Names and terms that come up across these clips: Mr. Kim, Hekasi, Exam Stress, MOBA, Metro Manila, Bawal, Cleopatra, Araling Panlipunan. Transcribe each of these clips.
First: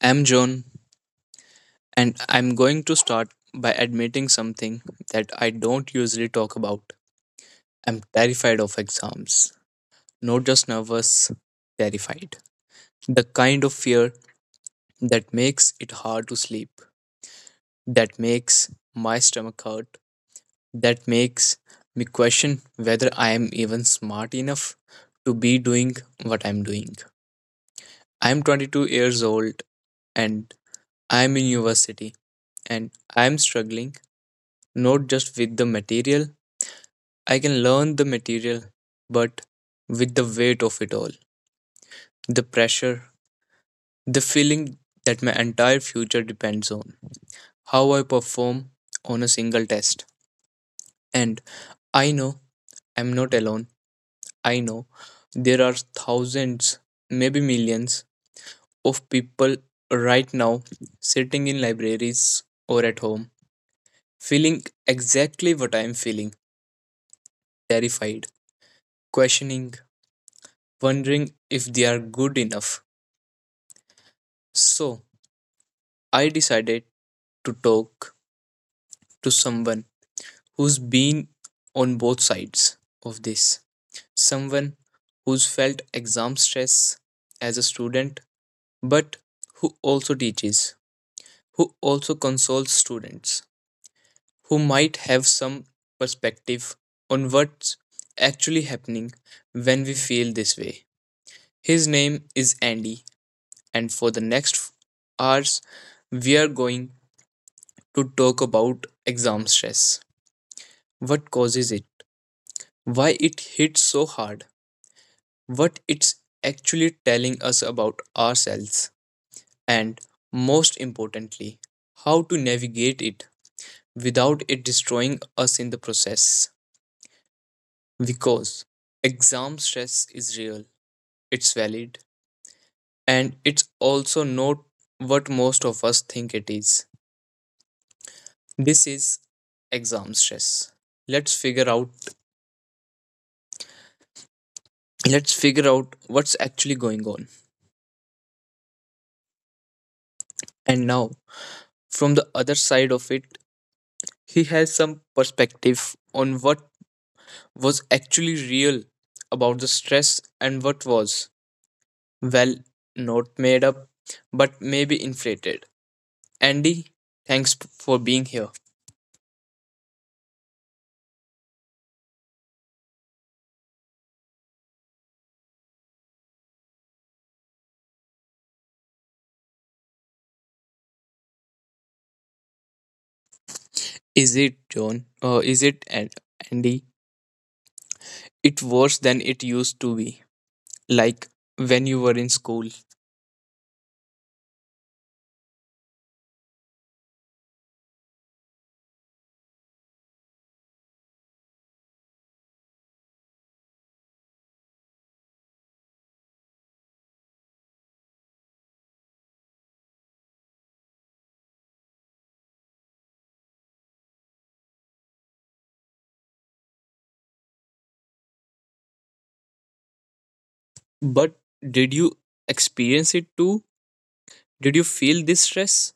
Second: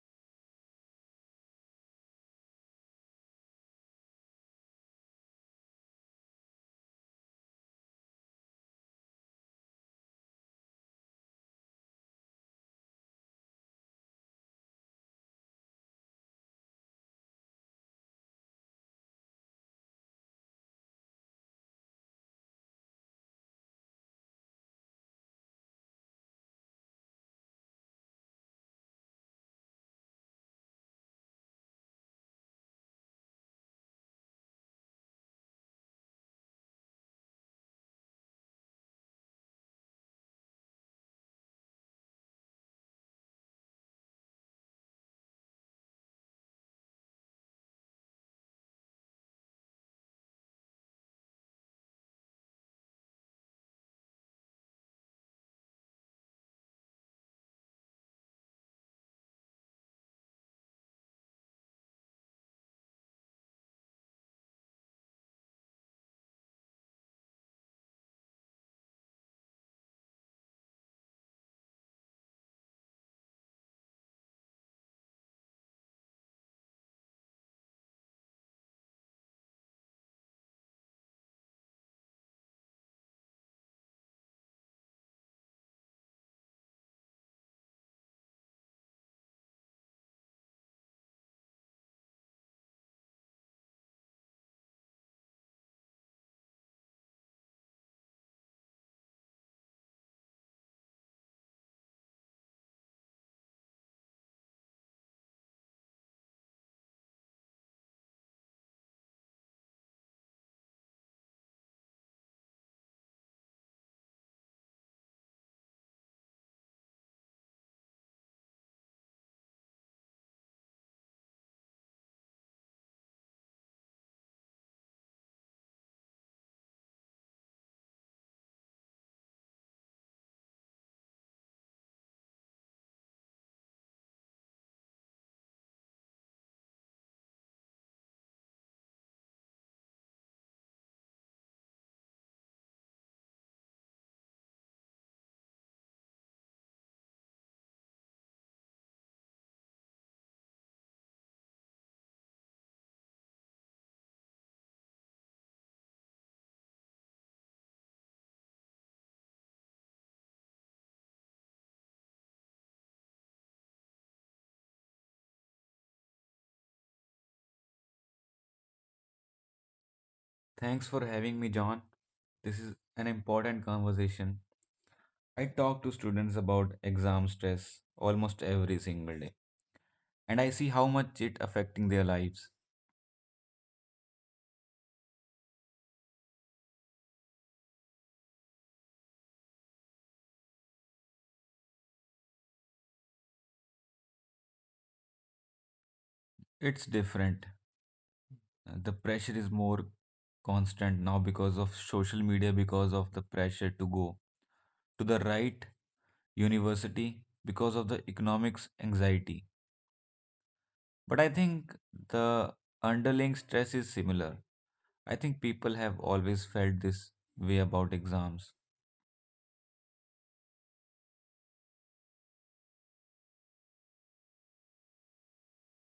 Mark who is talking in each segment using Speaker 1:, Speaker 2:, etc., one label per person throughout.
Speaker 1: I'm John, and I'm going to start by admitting something that I don't usually talk about. I'm terrified of exams. Not just nervous, terrified. The kind of fear that makes it hard to sleep, that makes my stomach hurt, that makes me question whether I am even smart enough to be doing what I'm doing. I'm 22 years old and I'm in university and I am struggling, not just with the material, I can learn the material, but with the weight of it all, the pressure, the feeling that my entire future depends on how I perform on a single test. And I know I'm not alone. I know there are thousands, maybe millions of people right now sitting in libraries or at home feeling exactly what I am feeling, terrified, questioning, wondering if they are good enough. So I decided to talk to someone who's been on both sides of this. Someone who's felt exam stress as a student, but who also teaches, who also consoles students, who might have some perspective on what's actually happening when we feel this way. His name is Andy, and for the next hours, we are going to talk about exam stress. What causes it? Why it hits so hard? What it's actually telling us about ourselves? And most importantly, how to navigate it without it destroying us in the process. Because exam stress is real, it's valid, and it's also not what most of us think it is. This is exam stress. Let's figure out let's figure out what's actually going on. And now, from the other side of it, he has some perspective on what was actually real about the stress and what was, well, not made up, but maybe inflated. Andy, for being here.
Speaker 2: Thanks for having me, John. This is an important conversation. I talk to students about exam stress almost every single day, and I see how much it affecting their lives.
Speaker 1: Is it, John? Is it, Andy? It worse than it used to be, like when you were in school.
Speaker 2: It's different. The pressure is more constant now because of social media, because of the pressure to go to the right university, because of the economics anxiety. But I think the underlying stress is similar. I think people have always felt this way about exams.
Speaker 1: But did you experience it too? Did you feel this stress?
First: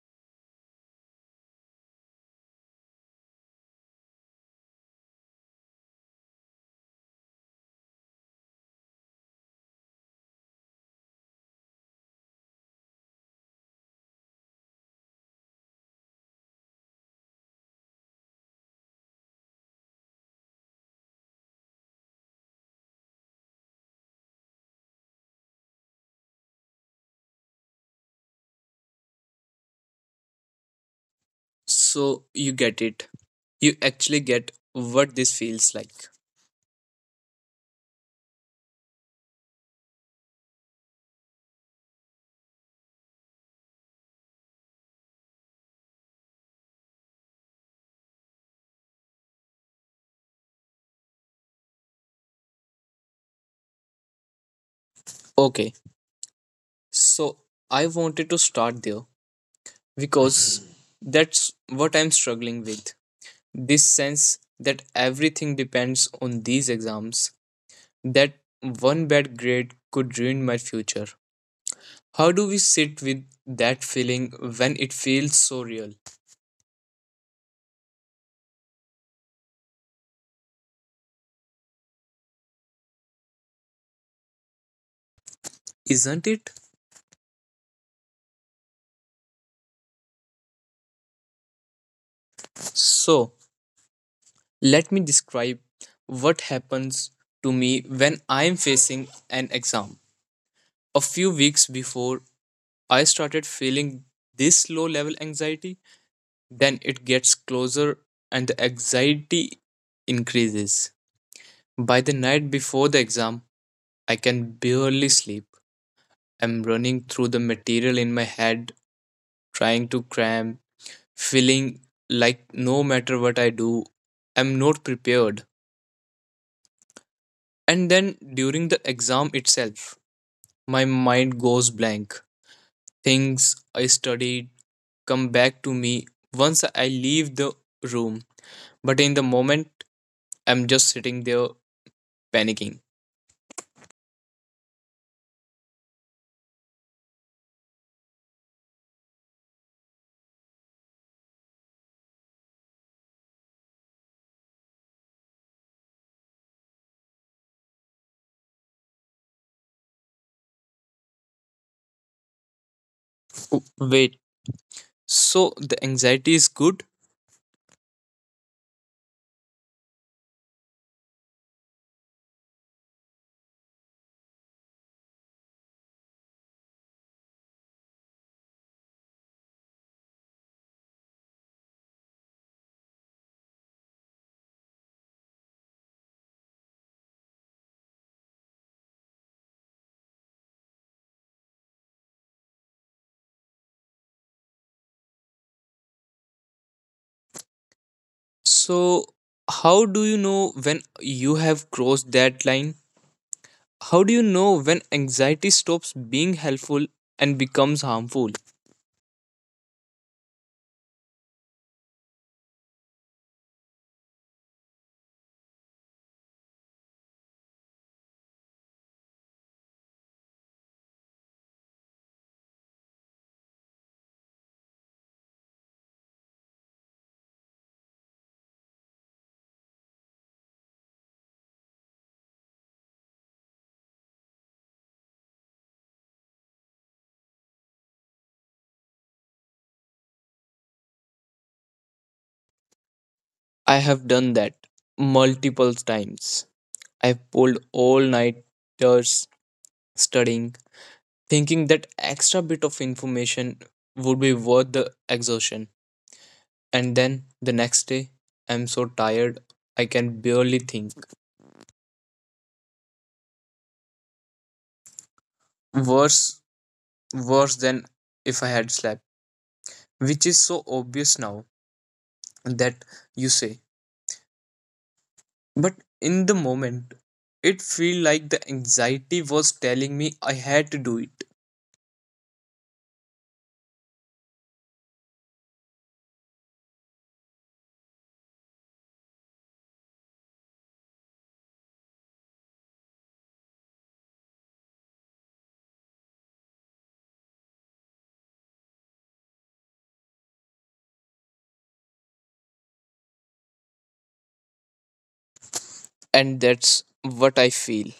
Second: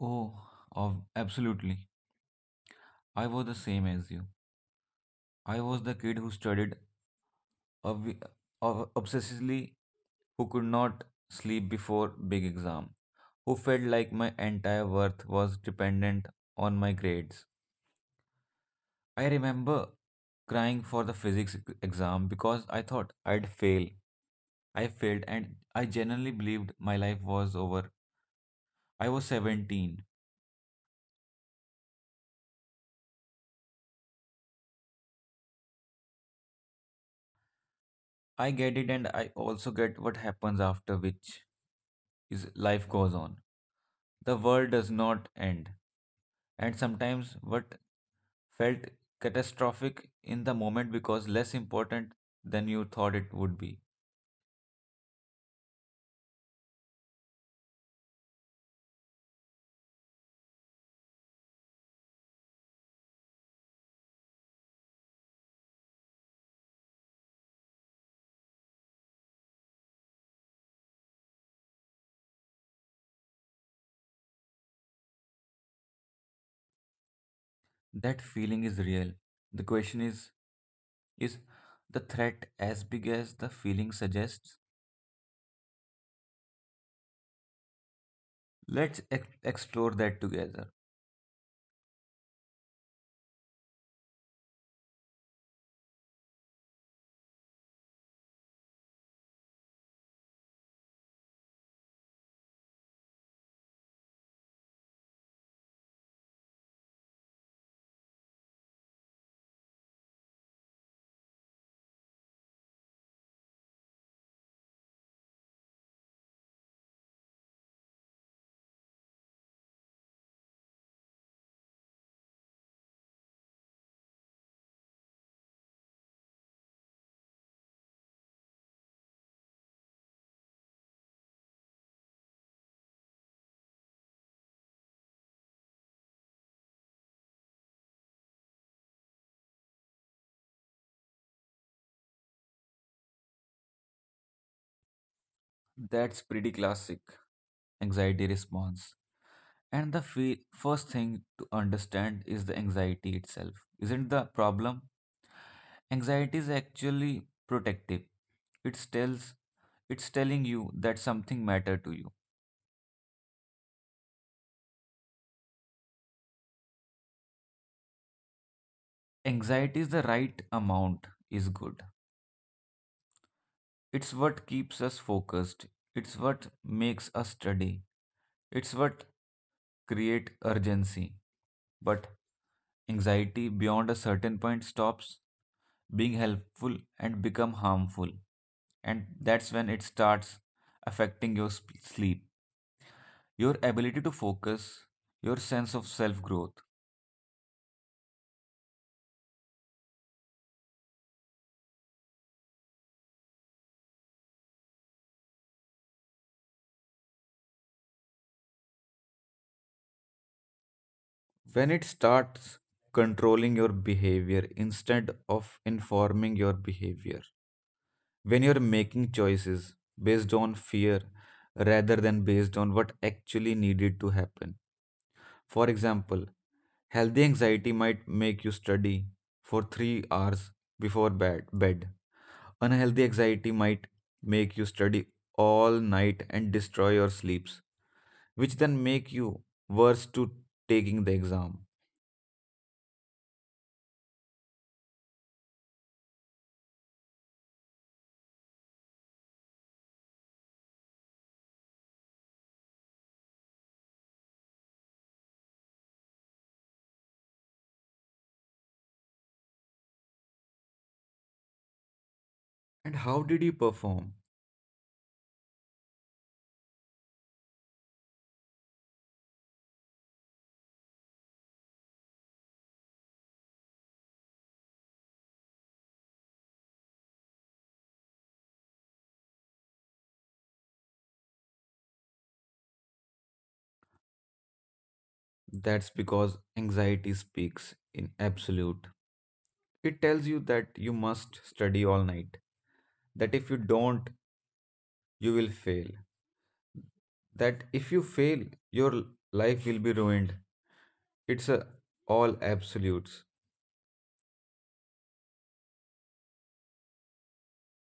Speaker 2: Oh, of absolutely. I was the same as you. I was the kid who studied ob- obsessively, who could not sleep before big exam, who felt like my entire worth was dependent on my grades. I remember crying for the physics exam because I thought I'd fail I failed, and I genuinely believed my life was over. I was 17.
Speaker 1: So you get it. You actually get what this feels like.
Speaker 2: I get it, and I also get what happens after, which is life goes on. The world does not end. And sometimes what felt catastrophic in the moment because less important than you thought it would be.
Speaker 1: Okay, so I wanted to start there because that's what I'm struggling with. This sense that everything depends on these exams, that one bad grade could ruin my future. How do we sit with that feeling when it feels so real?
Speaker 2: That feeling is real. The question is is the threat as big as the feeling suggests?
Speaker 1: Isn't it?
Speaker 2: Let's explore that together.
Speaker 1: So, let me describe what happens to me when I'm facing an exam. A few weeks before I started feeling this low level anxiety, then it gets closer and the anxiety increases. By the night before the exam, I can barely sleep. I'm running through the material in my head, trying to cram, feeling like no matter what I do, I'm not prepared. And then during the exam itself, my mind goes blank. Things I studied come back to me once I leave the room. But in the moment, I'm just sitting there panicking.
Speaker 2: That's pretty classic anxiety response. And the first thing to understand is the anxiety itself. Isn't the problem? Anxiety is actually protective. It tells it's telling you that something matter to you.
Speaker 1: Wait, so the anxiety is good?
Speaker 2: Anxiety is the right amount is good. It's what keeps us focused. It's what makes us study. It's what create urgency. But anxiety beyond a certain point stops being helpful and become harmful. And that's when it starts affecting your sleep, your ability to focus, your sense of self growth.
Speaker 1: So, how do you know when you have crossed that line? How do you know when anxiety stops being helpful and becomes harmful?
Speaker 2: When it starts controlling your behavior instead of informing your behavior, when you're making choices based on fear rather than based on what actually needed to happen. For example, healthy anxiety might make you study for 3 hours before bed. Unhealthy anxiety might make you study all night and destroy your sleeps, which then make you worse to taking the exam.
Speaker 1: I have done that multiple times. I've pulled all nighters studying, thinking that extra bit of information would be worth the exertion. And then the next day, I'm so tired, I can barely think.
Speaker 2: And how did you perform?
Speaker 1: Worse, worse than if I had slept, which is so obvious now that you say. But in the moment, it feel like the anxiety was telling me I had to do it.
Speaker 2: That's because anxiety speaks in absolute. It tells you that you must study all night, that if you don't, you will fail, that if you fail, your life will be ruined. It's a all absolutes.
Speaker 1: And that's what I feel.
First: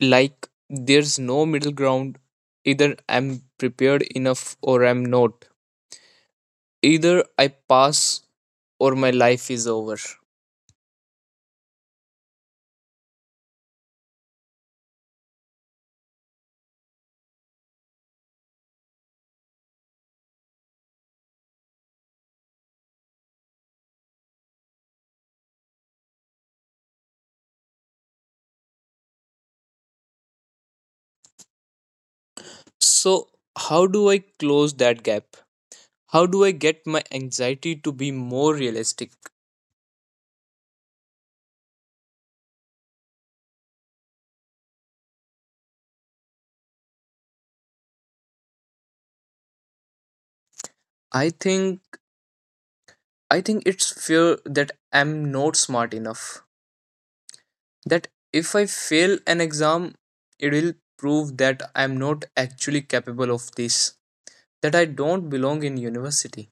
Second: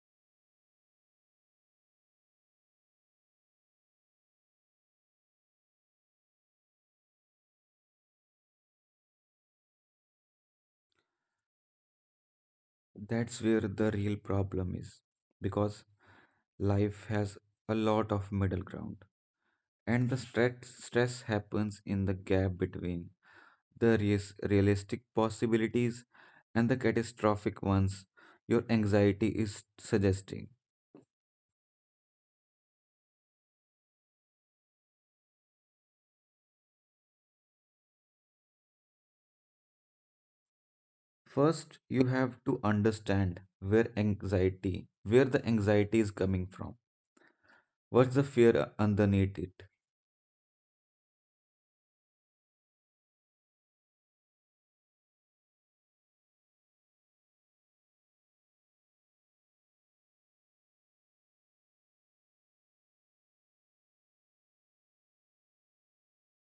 Speaker 1: Like there's no middle ground. Either I'm prepared enough or I'm not. Either I pass or my life is over.
Speaker 2: That's where the real problem is, because life has a lot of middle ground, and the stress happens in the gap between the realistic possibilities and the catastrophic ones your anxiety is suggesting.
Speaker 1: So, how do I close that gap? How do I get my anxiety to be more realistic?
Speaker 2: First you have to understand where the anxiety is coming from, what's the fear underneath it.
Speaker 1: I think I think it's fear that I'm not smart enough. That if I fail an exam, it will prove that I'm not actually capable of this. That I don't belong in university.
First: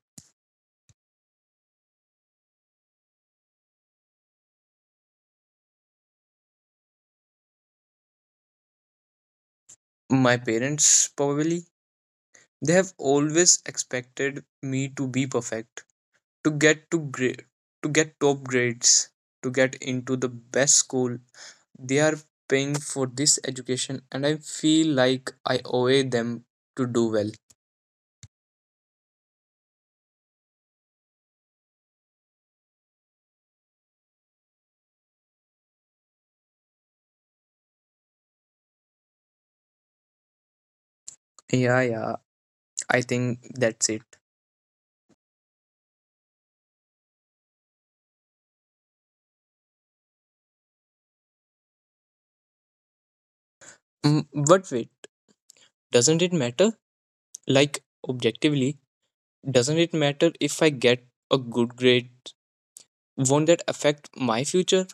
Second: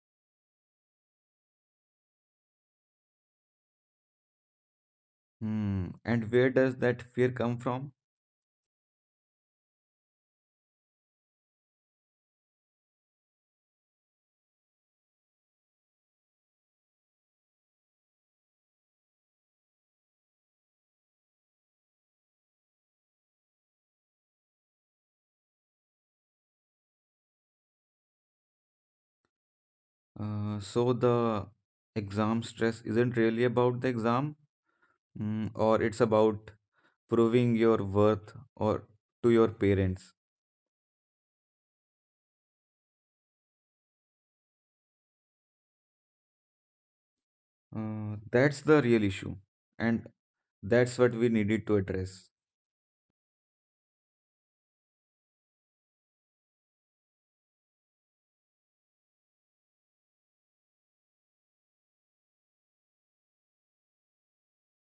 Speaker 2: Hmm. And where does that fear come from?
Speaker 1: My parents probably, they have always expected me to be perfect, to get to grade, to get top grades, to get into the best school. They are paying for this education and I feel like I owe them to do well.
Speaker 2: So the exam stress isn't really about the exam, or it's about proving your worth or to your parents.
Speaker 1: Yeah, yeah, I think that's it.
Speaker 2: That's the real issue, and that's what we needed to address.
Speaker 1: But wait, doesn't it matter, like objectively, doesn't it matter if I get a good grade? Won't that affect my future?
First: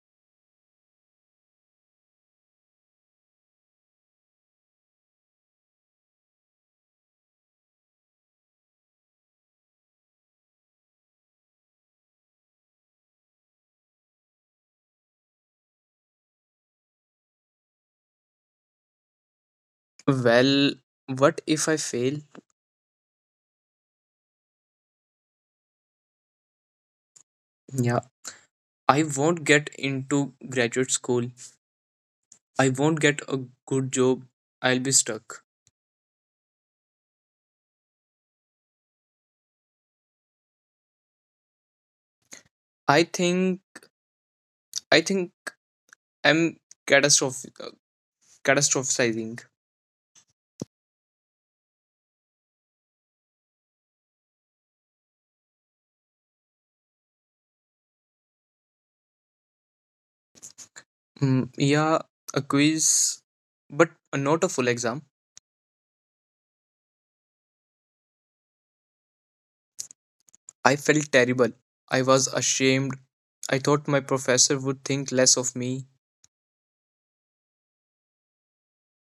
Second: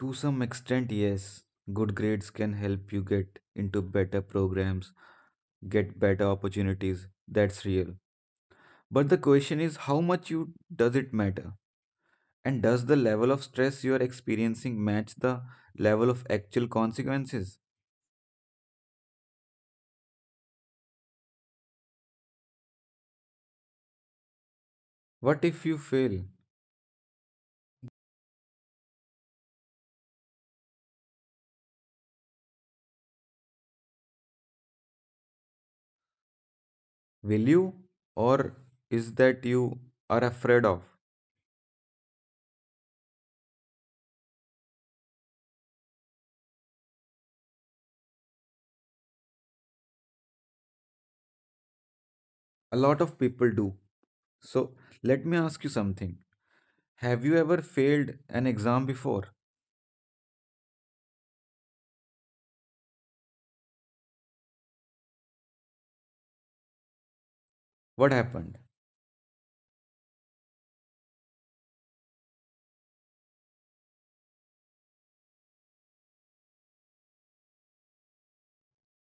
Speaker 2: To some extent, yes, good grades can help you get into better programs, get better opportunities. That's real. But the question is, how much you does it matter? And does the level of stress you are experiencing match the level of actual consequences?
Speaker 1: Well, what if I fail?
Speaker 2: What if you fail?
Speaker 1: Yeah, I won't get into graduate school, I won't get a good job, I'll be stuck.
Speaker 2: Will you? Or is that you are afraid of?
Speaker 1: I think i think i'm catastrophic. Catastrophizing.
Speaker 2: A lot of people do. So let me ask you something. Have you ever failed an exam before?
Speaker 1: Yeah, a quiz, but not a full exam.
Speaker 2: What happened?
Speaker 1: I felt terrible. I was ashamed. I thought my professor would think less of me.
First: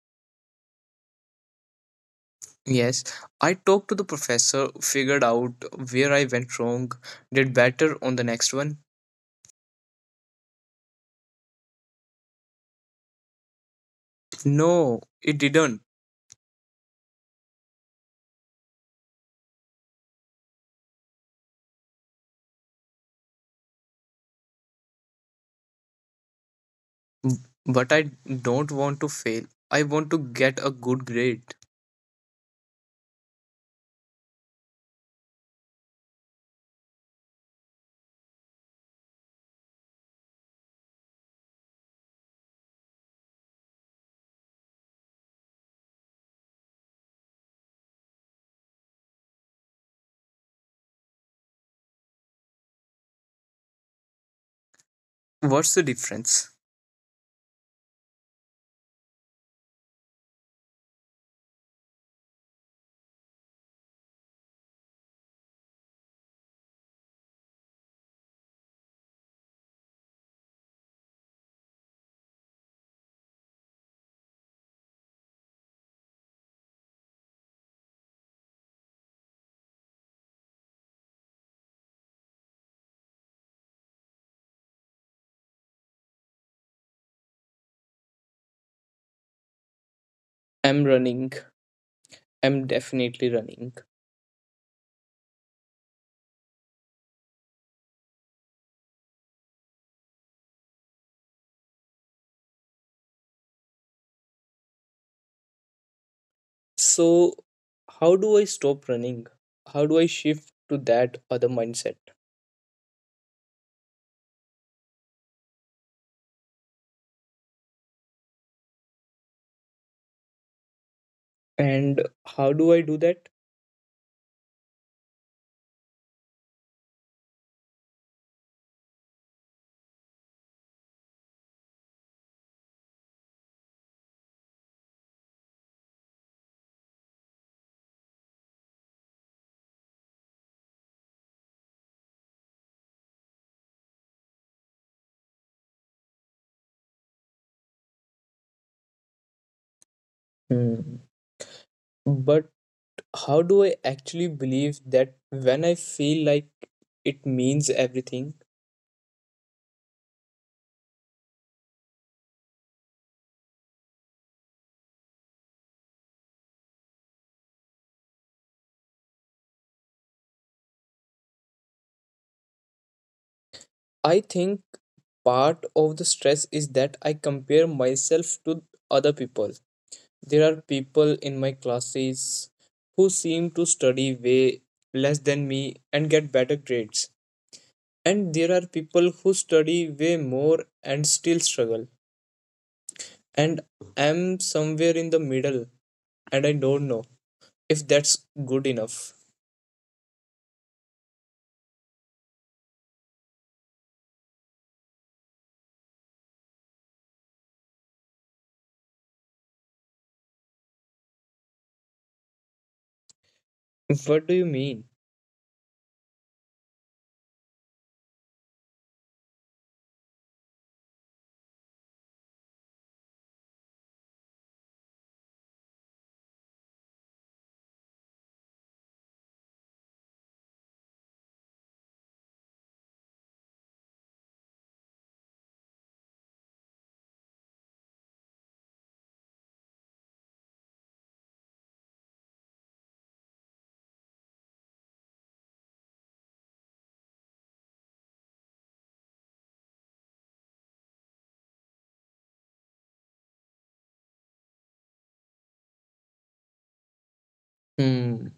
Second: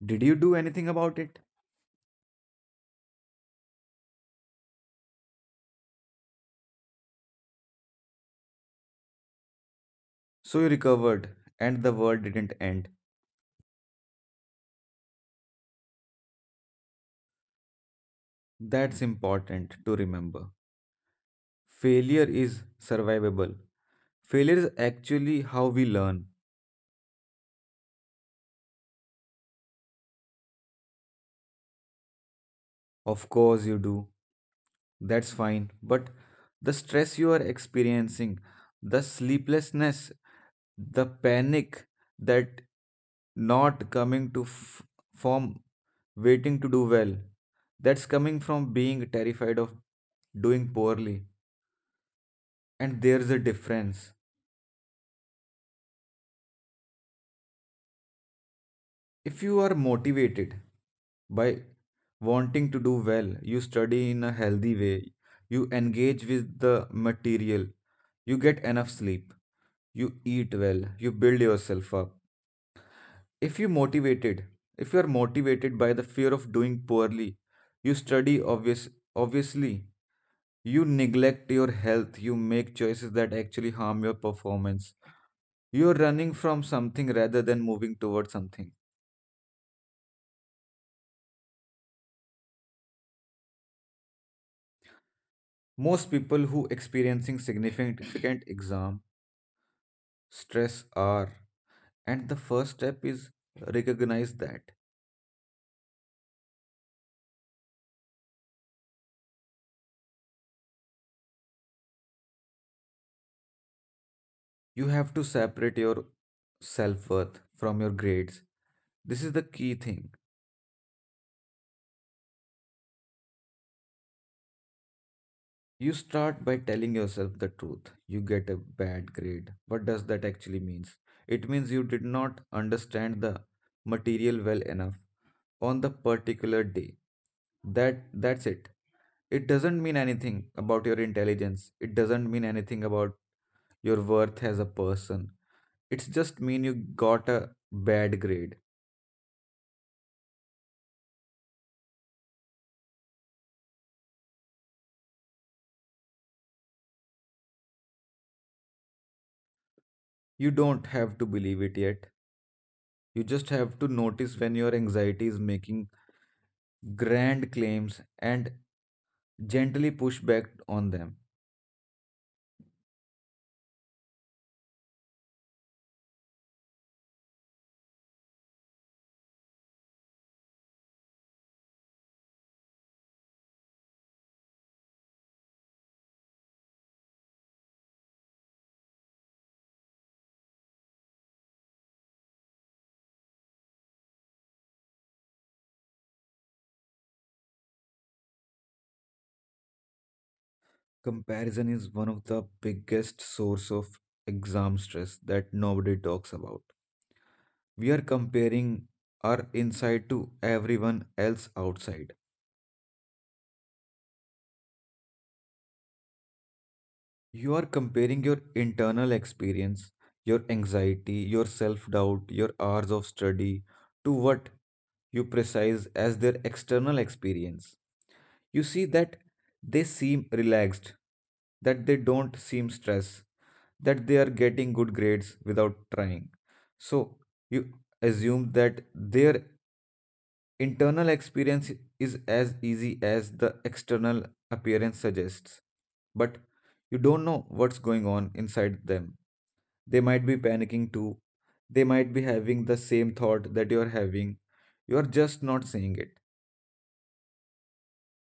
Speaker 2: Did you do anything about it?
Speaker 1: Yes, I talked to the professor, figured out where I went wrong, did better on the next one.
Speaker 2: So you recovered and the world didn't end.
Speaker 1: No, it didn't.
Speaker 2: That's important to remember. Failure is survivable. Failure is actually how we learn.
Speaker 1: But I don't want to fail. I want to get a good grade.
Speaker 2: Of course you do. That's fine. But the stress you are experiencing, the sleeplessness, the panic that not coming to form, waiting to do well, that's coming from being terrified of doing poorly. And there's a difference.
Speaker 1: What's the difference?
Speaker 2: If you are motivated by wanting to do well, you study in a healthy way, you engage with the material, you get enough sleep, you eat well, you build yourself up. If you motivated, if you are motivated by the fear of doing poorly, you study obviously, you neglect your health, you make choices that actually harm your performance. You are running from something rather than moving towards something.
Speaker 1: I'm running. I'm definitely running.
Speaker 2: Most people who experiencing significant exam stress are, and the first step is recognize that.
Speaker 1: So, how do I stop running? How do I shift to that other mindset?
Speaker 2: You have to separate your self-worth from your grades. This is the key thing.
Speaker 1: And how do I do that?
Speaker 2: You start by telling yourself the truth. You get a bad grade. What does that actually means? It means you did not understand the material well enough on the particular day. That's it. It doesn't mean anything about your intelligence. It doesn't mean anything about your worth as a person. It's just mean you got a bad grade.
Speaker 1: Hmm. But how do I actually believe that when I feel like it means everything?
Speaker 2: You don't have to believe it yet. You just have to notice when your anxiety is making grand claims and gently push back on them.
Speaker 1: I think part of the stress is that I compare myself to other people. There are people in my classes who seem to study way less than me and get better grades. And there are people who study way more and still struggle, and I'm somewhere in the middle, and I don't know if that's good enough.
Speaker 2: Comparison is one of the biggest source of exam stress that nobody talks about. We are comparing our inside to everyone else outside.
Speaker 1: What do you mean?
Speaker 2: You are comparing your internal experience, your anxiety, your self doubt, your hours of study to what you precise as their external experience. You see that they seem relaxed, that they don't seem stressed, that they are getting good grades without trying. So you assume that their internal experience is as easy as the external appearance suggests, but you don't know what's going on inside them. They might be panicking too. They might be having the same thought that you're having. You're just not saying it.
Speaker 1: Hmm,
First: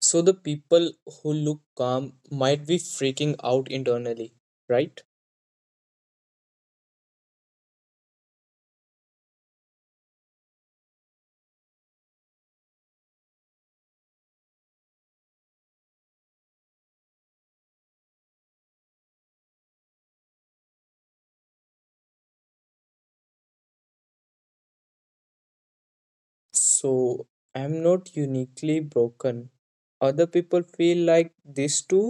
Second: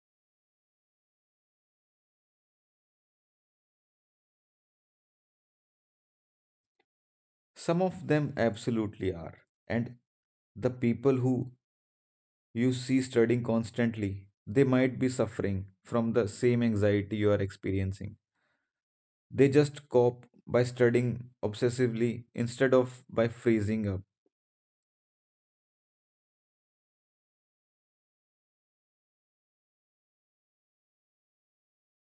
Speaker 1: so the people who look calm might be freaking out internally, right?
Speaker 2: Some of them absolutely are. And the people who you see studying constantly, they might be suffering from the same anxiety you are experiencing. They just cope by studying obsessively instead of by freezing up.
Speaker 1: So I'm not uniquely broken, other people feel like this too.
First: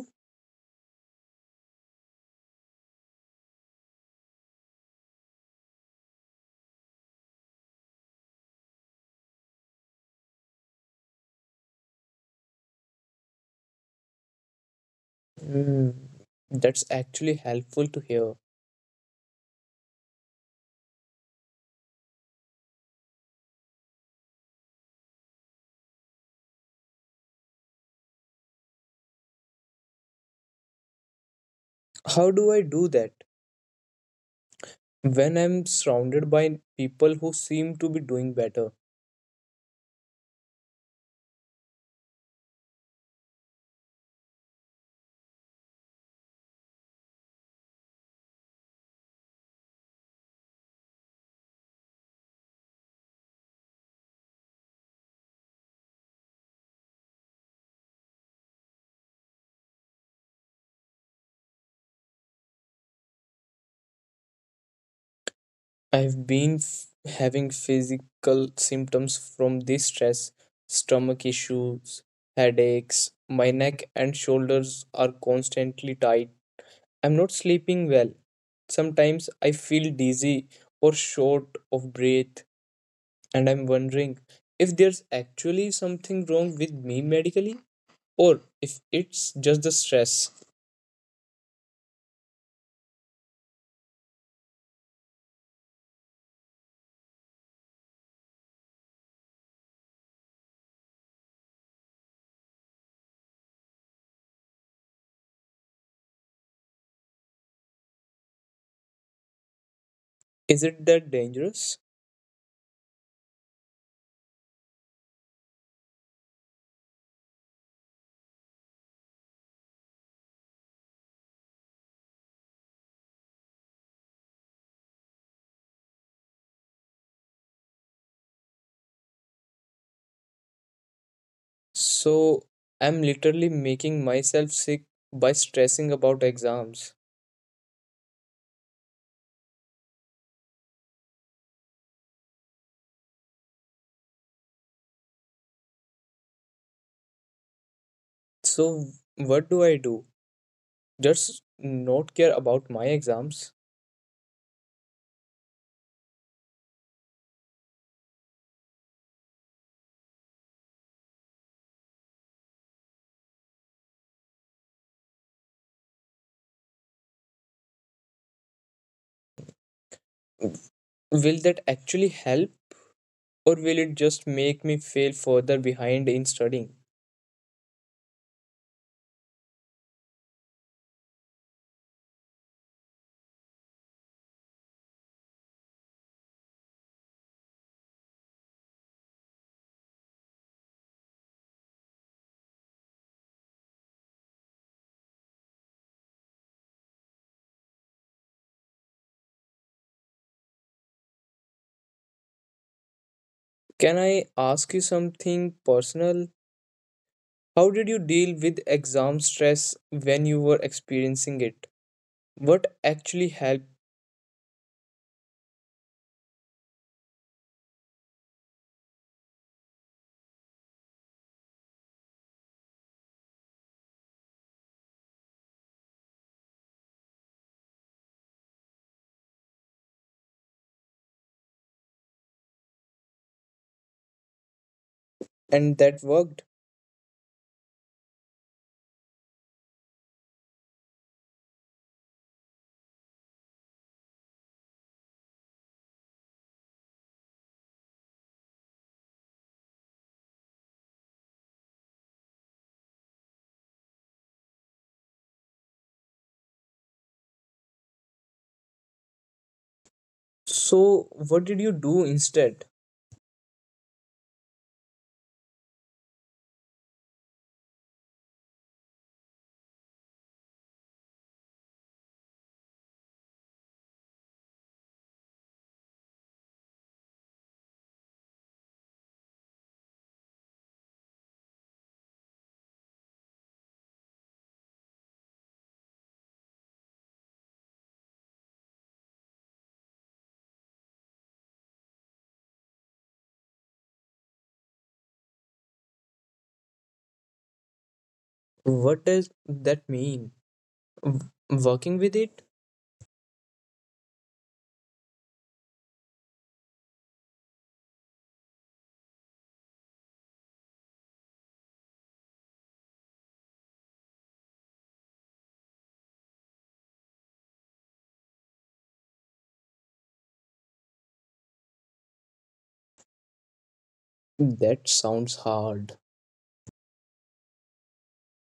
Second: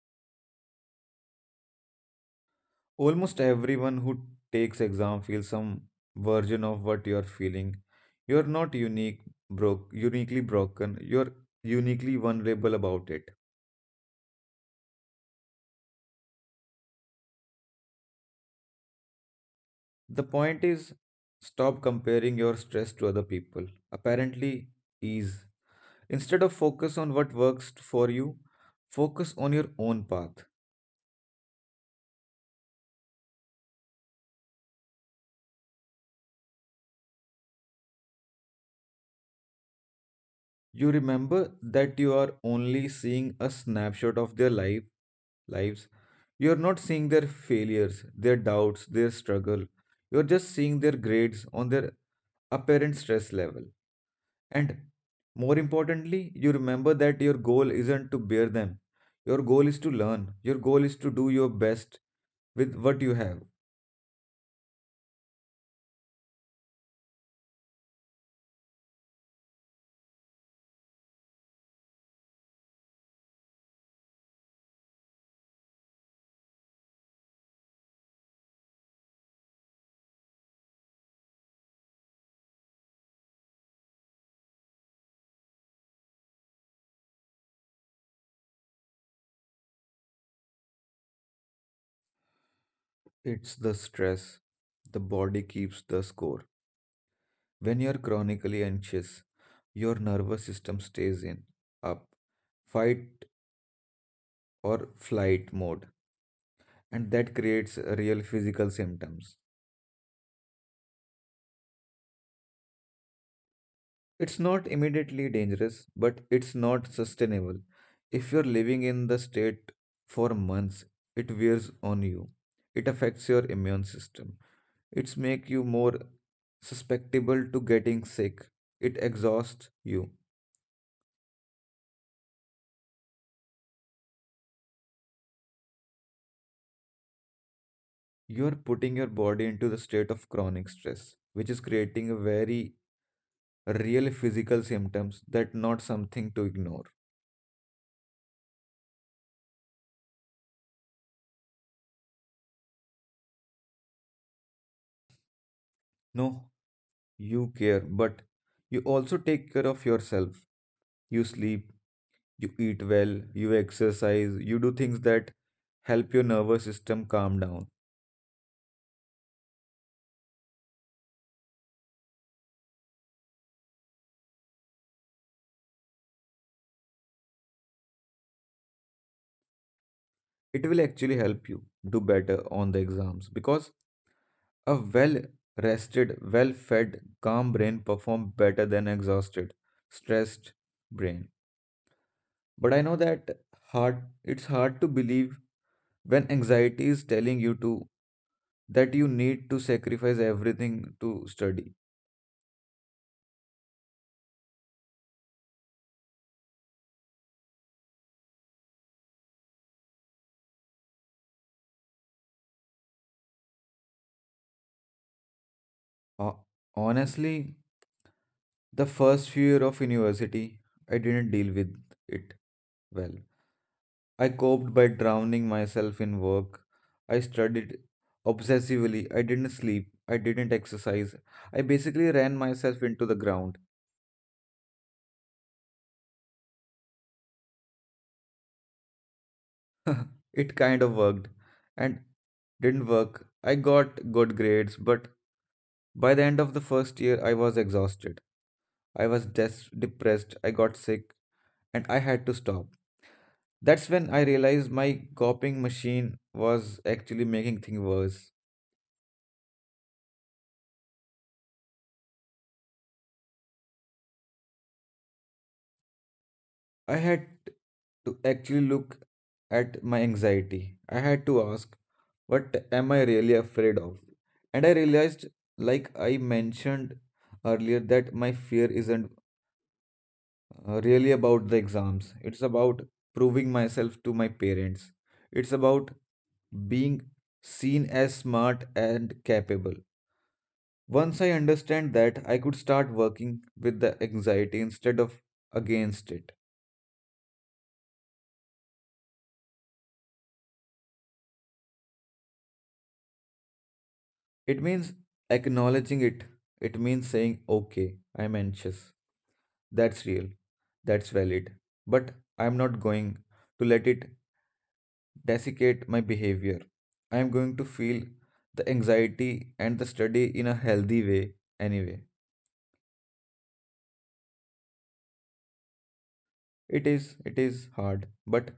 Speaker 2: Almost everyone who takes exam feels some version of what you're feeling. You're not unique, broke, uniquely broken. You're uniquely vulnerable about it.
Speaker 1: Hmm, that's actually helpful to hear.
Speaker 2: The point is, stop comparing your stress to other people. Apparently, ease. Instead of focus on what works for you, focus on your own path.
Speaker 1: How do I do that when I'm surrounded by people who seem to be doing better?
Speaker 2: You remember that you are only seeing a snapshot of their life lives. You're not seeing their failures, their doubts, their struggle. You're just seeing their grades on their apparent stress level. And more importantly, you remember that your goal isn't to bear them. Your goal is to learn. Your goal is to do your best with what you have.
Speaker 1: I've been f- having physical symptoms from this stress, stomach issues, headaches, my neck and shoulders are constantly tight. I'm not sleeping well. Sometimes I feel dizzy or short of breath, and I'm wondering if there's actually something wrong with me medically or if it's just the stress.
Speaker 2: It's the stress. The body keeps the score. When you're chronically anxious, your nervous system stays in up, fight or flight mode, and that creates real physical symptoms.
Speaker 1: Is it that dangerous?
Speaker 2: It's not immediately dangerous, but it's not sustainable. If you're living in the state for months, it wears on you. It affects your immune system. It's make you more susceptible to getting sick. It exhausts you.
Speaker 1: So I'm literally making myself sick by stressing about exams.
Speaker 2: You're putting your body into the state of chronic stress, which is creating a very real physical symptoms that not something to ignore.
Speaker 1: So what do I do? Just not care about my exams?
Speaker 2: No, you care, but you also take care of yourself. You sleep, you eat well, you exercise, you do things that help your nervous system calm down.
Speaker 1: Will that actually help or will it just make me fail further behind in studying?
Speaker 2: It will actually help you do better on the exams because a well rested, well fed, calm brain perform better than exhausted, stressed brain. But I know that hard it's hard to believe when anxiety is telling you to that you need to sacrifice everything to study.
Speaker 1: Can I ask you something personal? How did you deal with exam stress when you were experiencing it? What actually helped
Speaker 2: Ho- Honestly, the first few year of university, I didn't deal with it well. I coped by drowning myself in work. I studied obsessively. I didn't sleep. I didn't exercise. I basically ran myself into the ground.
Speaker 1: and that worked?
Speaker 2: It kind of worked and didn't work. I got good grades, but by the end of the first year, I was exhausted. I was depressed. I got sick and I had to stop. That's when I realized my coping machine was actually making things worse.
Speaker 1: So, what did you do instead?
Speaker 2: I had to actually look at my anxiety. I had to ask, what am I really afraid of? And I realized, like I mentioned earlier, that my fear isn't really about the exams. It's about proving myself to my parents. It's about being seen as smart and capable. Once I understand that, I could start working with the anxiety instead of against it.
Speaker 1: What does that mean? Working with it.
Speaker 2: It means acknowledging it. It means saying, okay, I'm anxious. That's real. That's valid. But I'm not going to let it desiccate my behavior. I am going to feel the anxiety and the study in a healthy way anyway.
Speaker 1: That sounds hard.
Speaker 2: It is hard, but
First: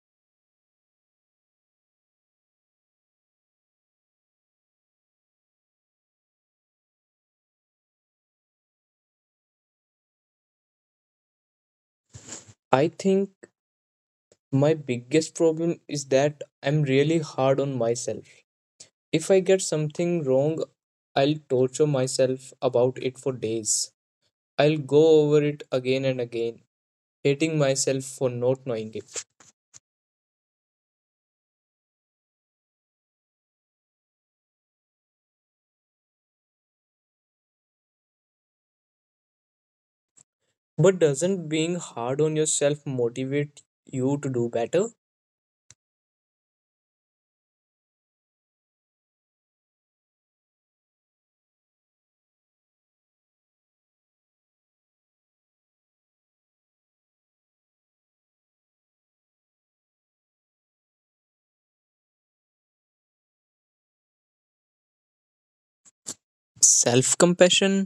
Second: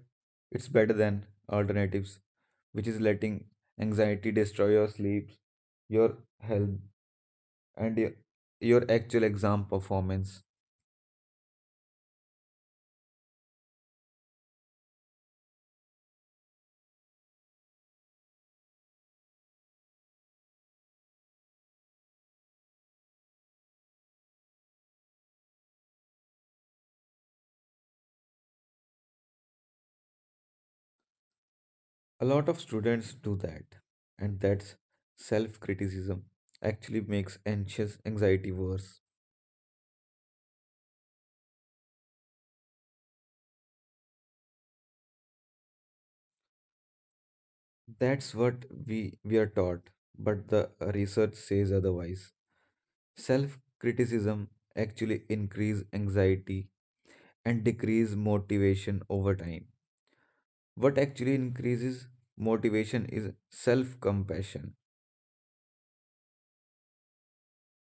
Speaker 2: it's better than alternatives, which is letting anxiety destroy your sleep, your health, and your actual exam performance.
Speaker 1: I think my biggest problem is that I'm really hard on myself. If I get something wrong, I'll torture myself about it for days, I'll go over it again and again, hating myself for not knowing it.
Speaker 2: A lot of students do that, and that's self criticism actually makes anxious anxiety worse.
Speaker 1: But doesn't being hard on yourself motivate you to do better?
Speaker 2: That's what we are taught, but the research says otherwise. Self criticism actually increase anxiety and decrease motivation over time. What actually increases motivation is self compassion.
Speaker 1: Self compassion,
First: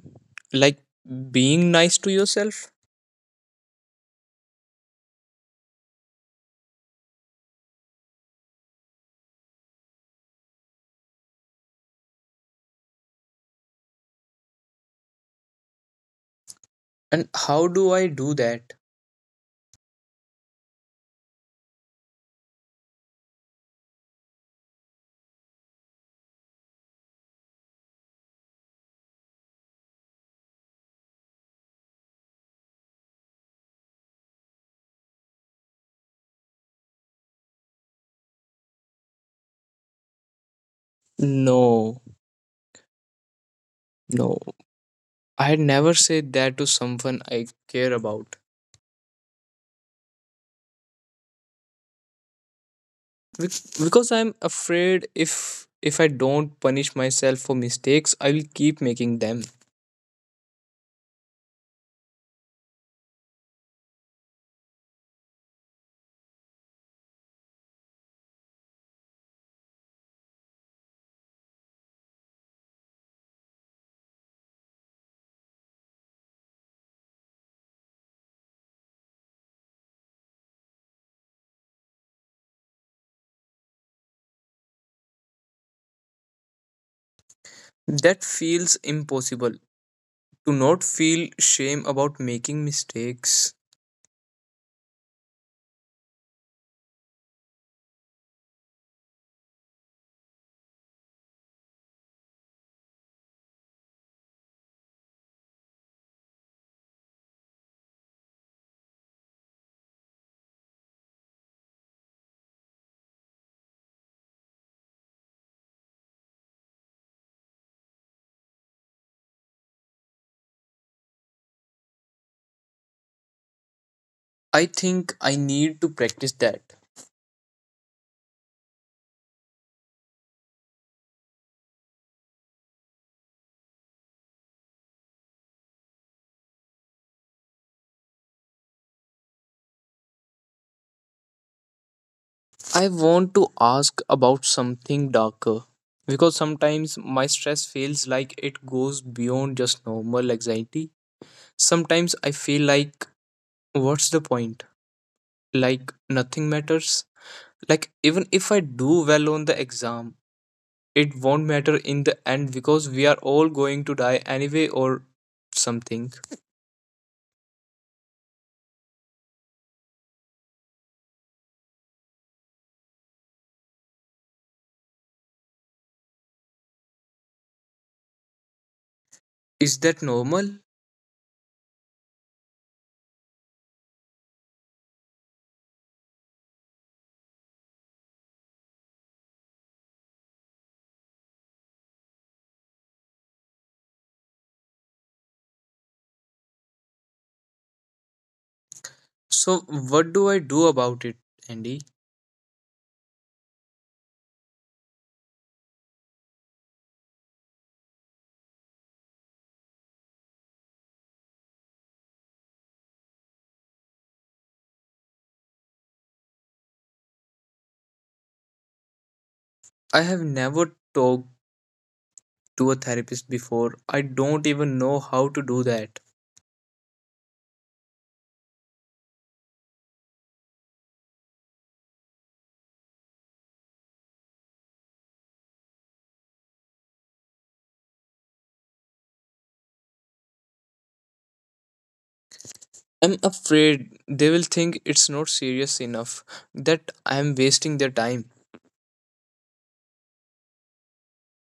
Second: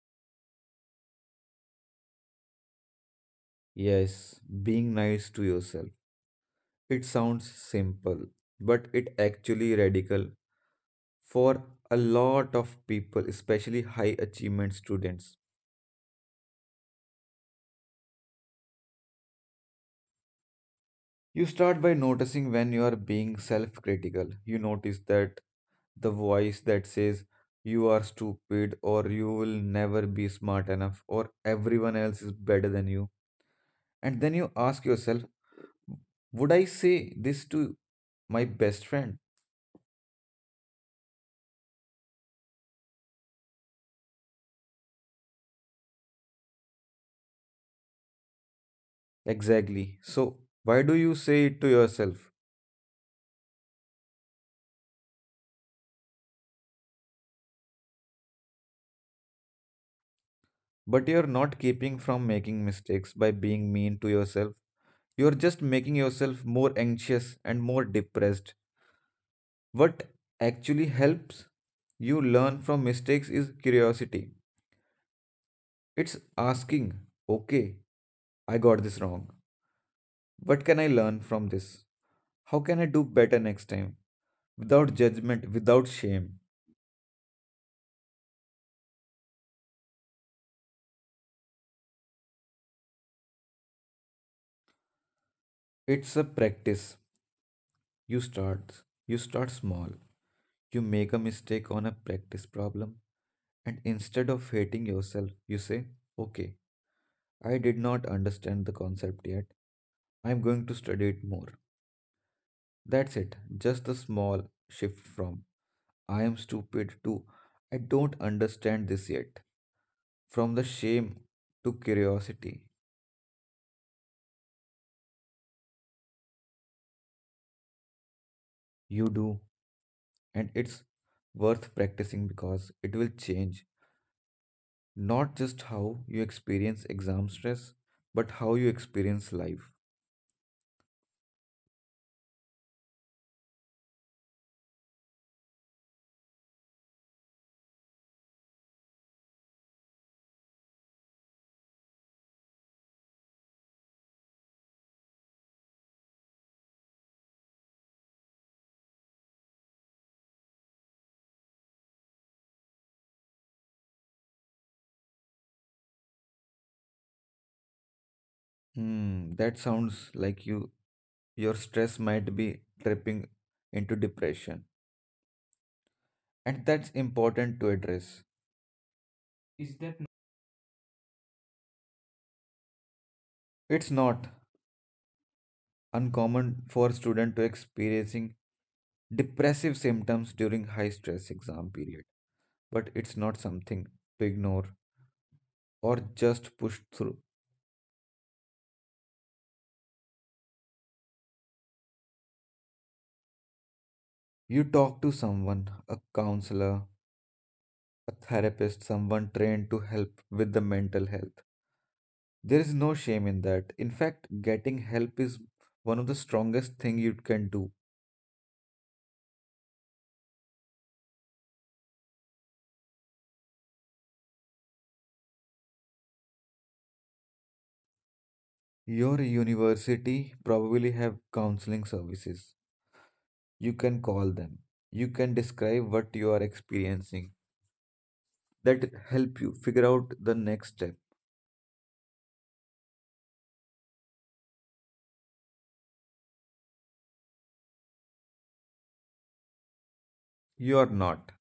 Speaker 1: like being nice to yourself?
Speaker 2: Yes, being nice to yourself. It sounds simple, but it actually radical for a lot of people, especially high achievement students.
Speaker 1: And how do I do that?
Speaker 2: You start by noticing when you are being self critical. You notice that the voice that says you are stupid or you will never be smart enough or everyone else is better than you. And then you ask yourself, would I say this to my best friend?
Speaker 1: No No, I never say that to someone I care about.
Speaker 2: Exactly. So, why do you say it to yourself?
Speaker 1: Because I'm afraid if I don't punish myself for mistakes, I will keep making them.
Speaker 2: But you're not keeping from making mistakes by being mean to yourself. You're just making yourself more anxious and more depressed. What actually helps you learn from mistakes is curiosity. It's asking, okay, I got this wrong. What can I learn from this? How can I do better next time? Without judgment, without shame.
Speaker 1: That feels impossible. To not feel shame about making mistakes.
Speaker 2: It's a practice. You start. You start small. You make a mistake on a practice problem. And instead of hating yourself, you say, okay, I did not understand the concept yet. I'm going to study it more. That's it. Just a small shift from I am stupid too. I don't understand this yet. From the shame to curiosity,
Speaker 1: I think I need to practice that.
Speaker 2: you do. And it's worth practicing because it will change not just how you experience exam stress, but how you experience life.
Speaker 1: I want to ask about something darker because sometimes my stress feels like it goes beyond just normal anxiety. Sometimes I feel like, what's the point? Like nothing matters, like even if I do well on the exam, it won't matter in the end because we are all going to die anyway or something.
Speaker 2: Hmm, that sounds like your stress might be tripping into depression. And that's important to address. Is
Speaker 1: Is
Speaker 2: that
Speaker 1: that
Speaker 2: not?
Speaker 1: normal?
Speaker 2: It's not uncommon for students to experiencing depressive symptoms during high stress exam period, but it's not something to ignore or just push through.
Speaker 1: So what do I do about it, Andy?
Speaker 2: You talk to someone, a counselor, a therapist, someone trained to help with the mental health. There is no shame in that. In fact, getting help is one of the strongest thing you can do.
Speaker 1: I have never talked to a therapist before, I don't even know how to do that.
Speaker 2: Your university probably have counseling services. You can call them. You can describe what you are experiencing. That help you figure out the next step.
Speaker 1: I'm afraid they will think it's not serious enough, that I'm wasting their time.
Speaker 2: You are not.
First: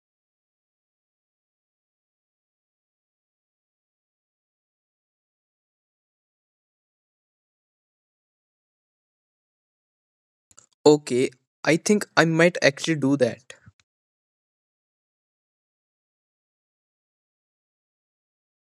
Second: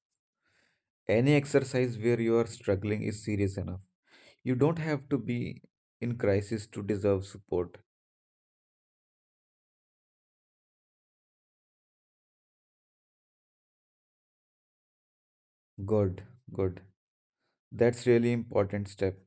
Speaker 2: Any exercise where you are struggling is serious enough. You don't have to be in crisis to deserve support.
Speaker 1: Okay, I think I might actually do that.
Speaker 2: Good, good. That's really important step.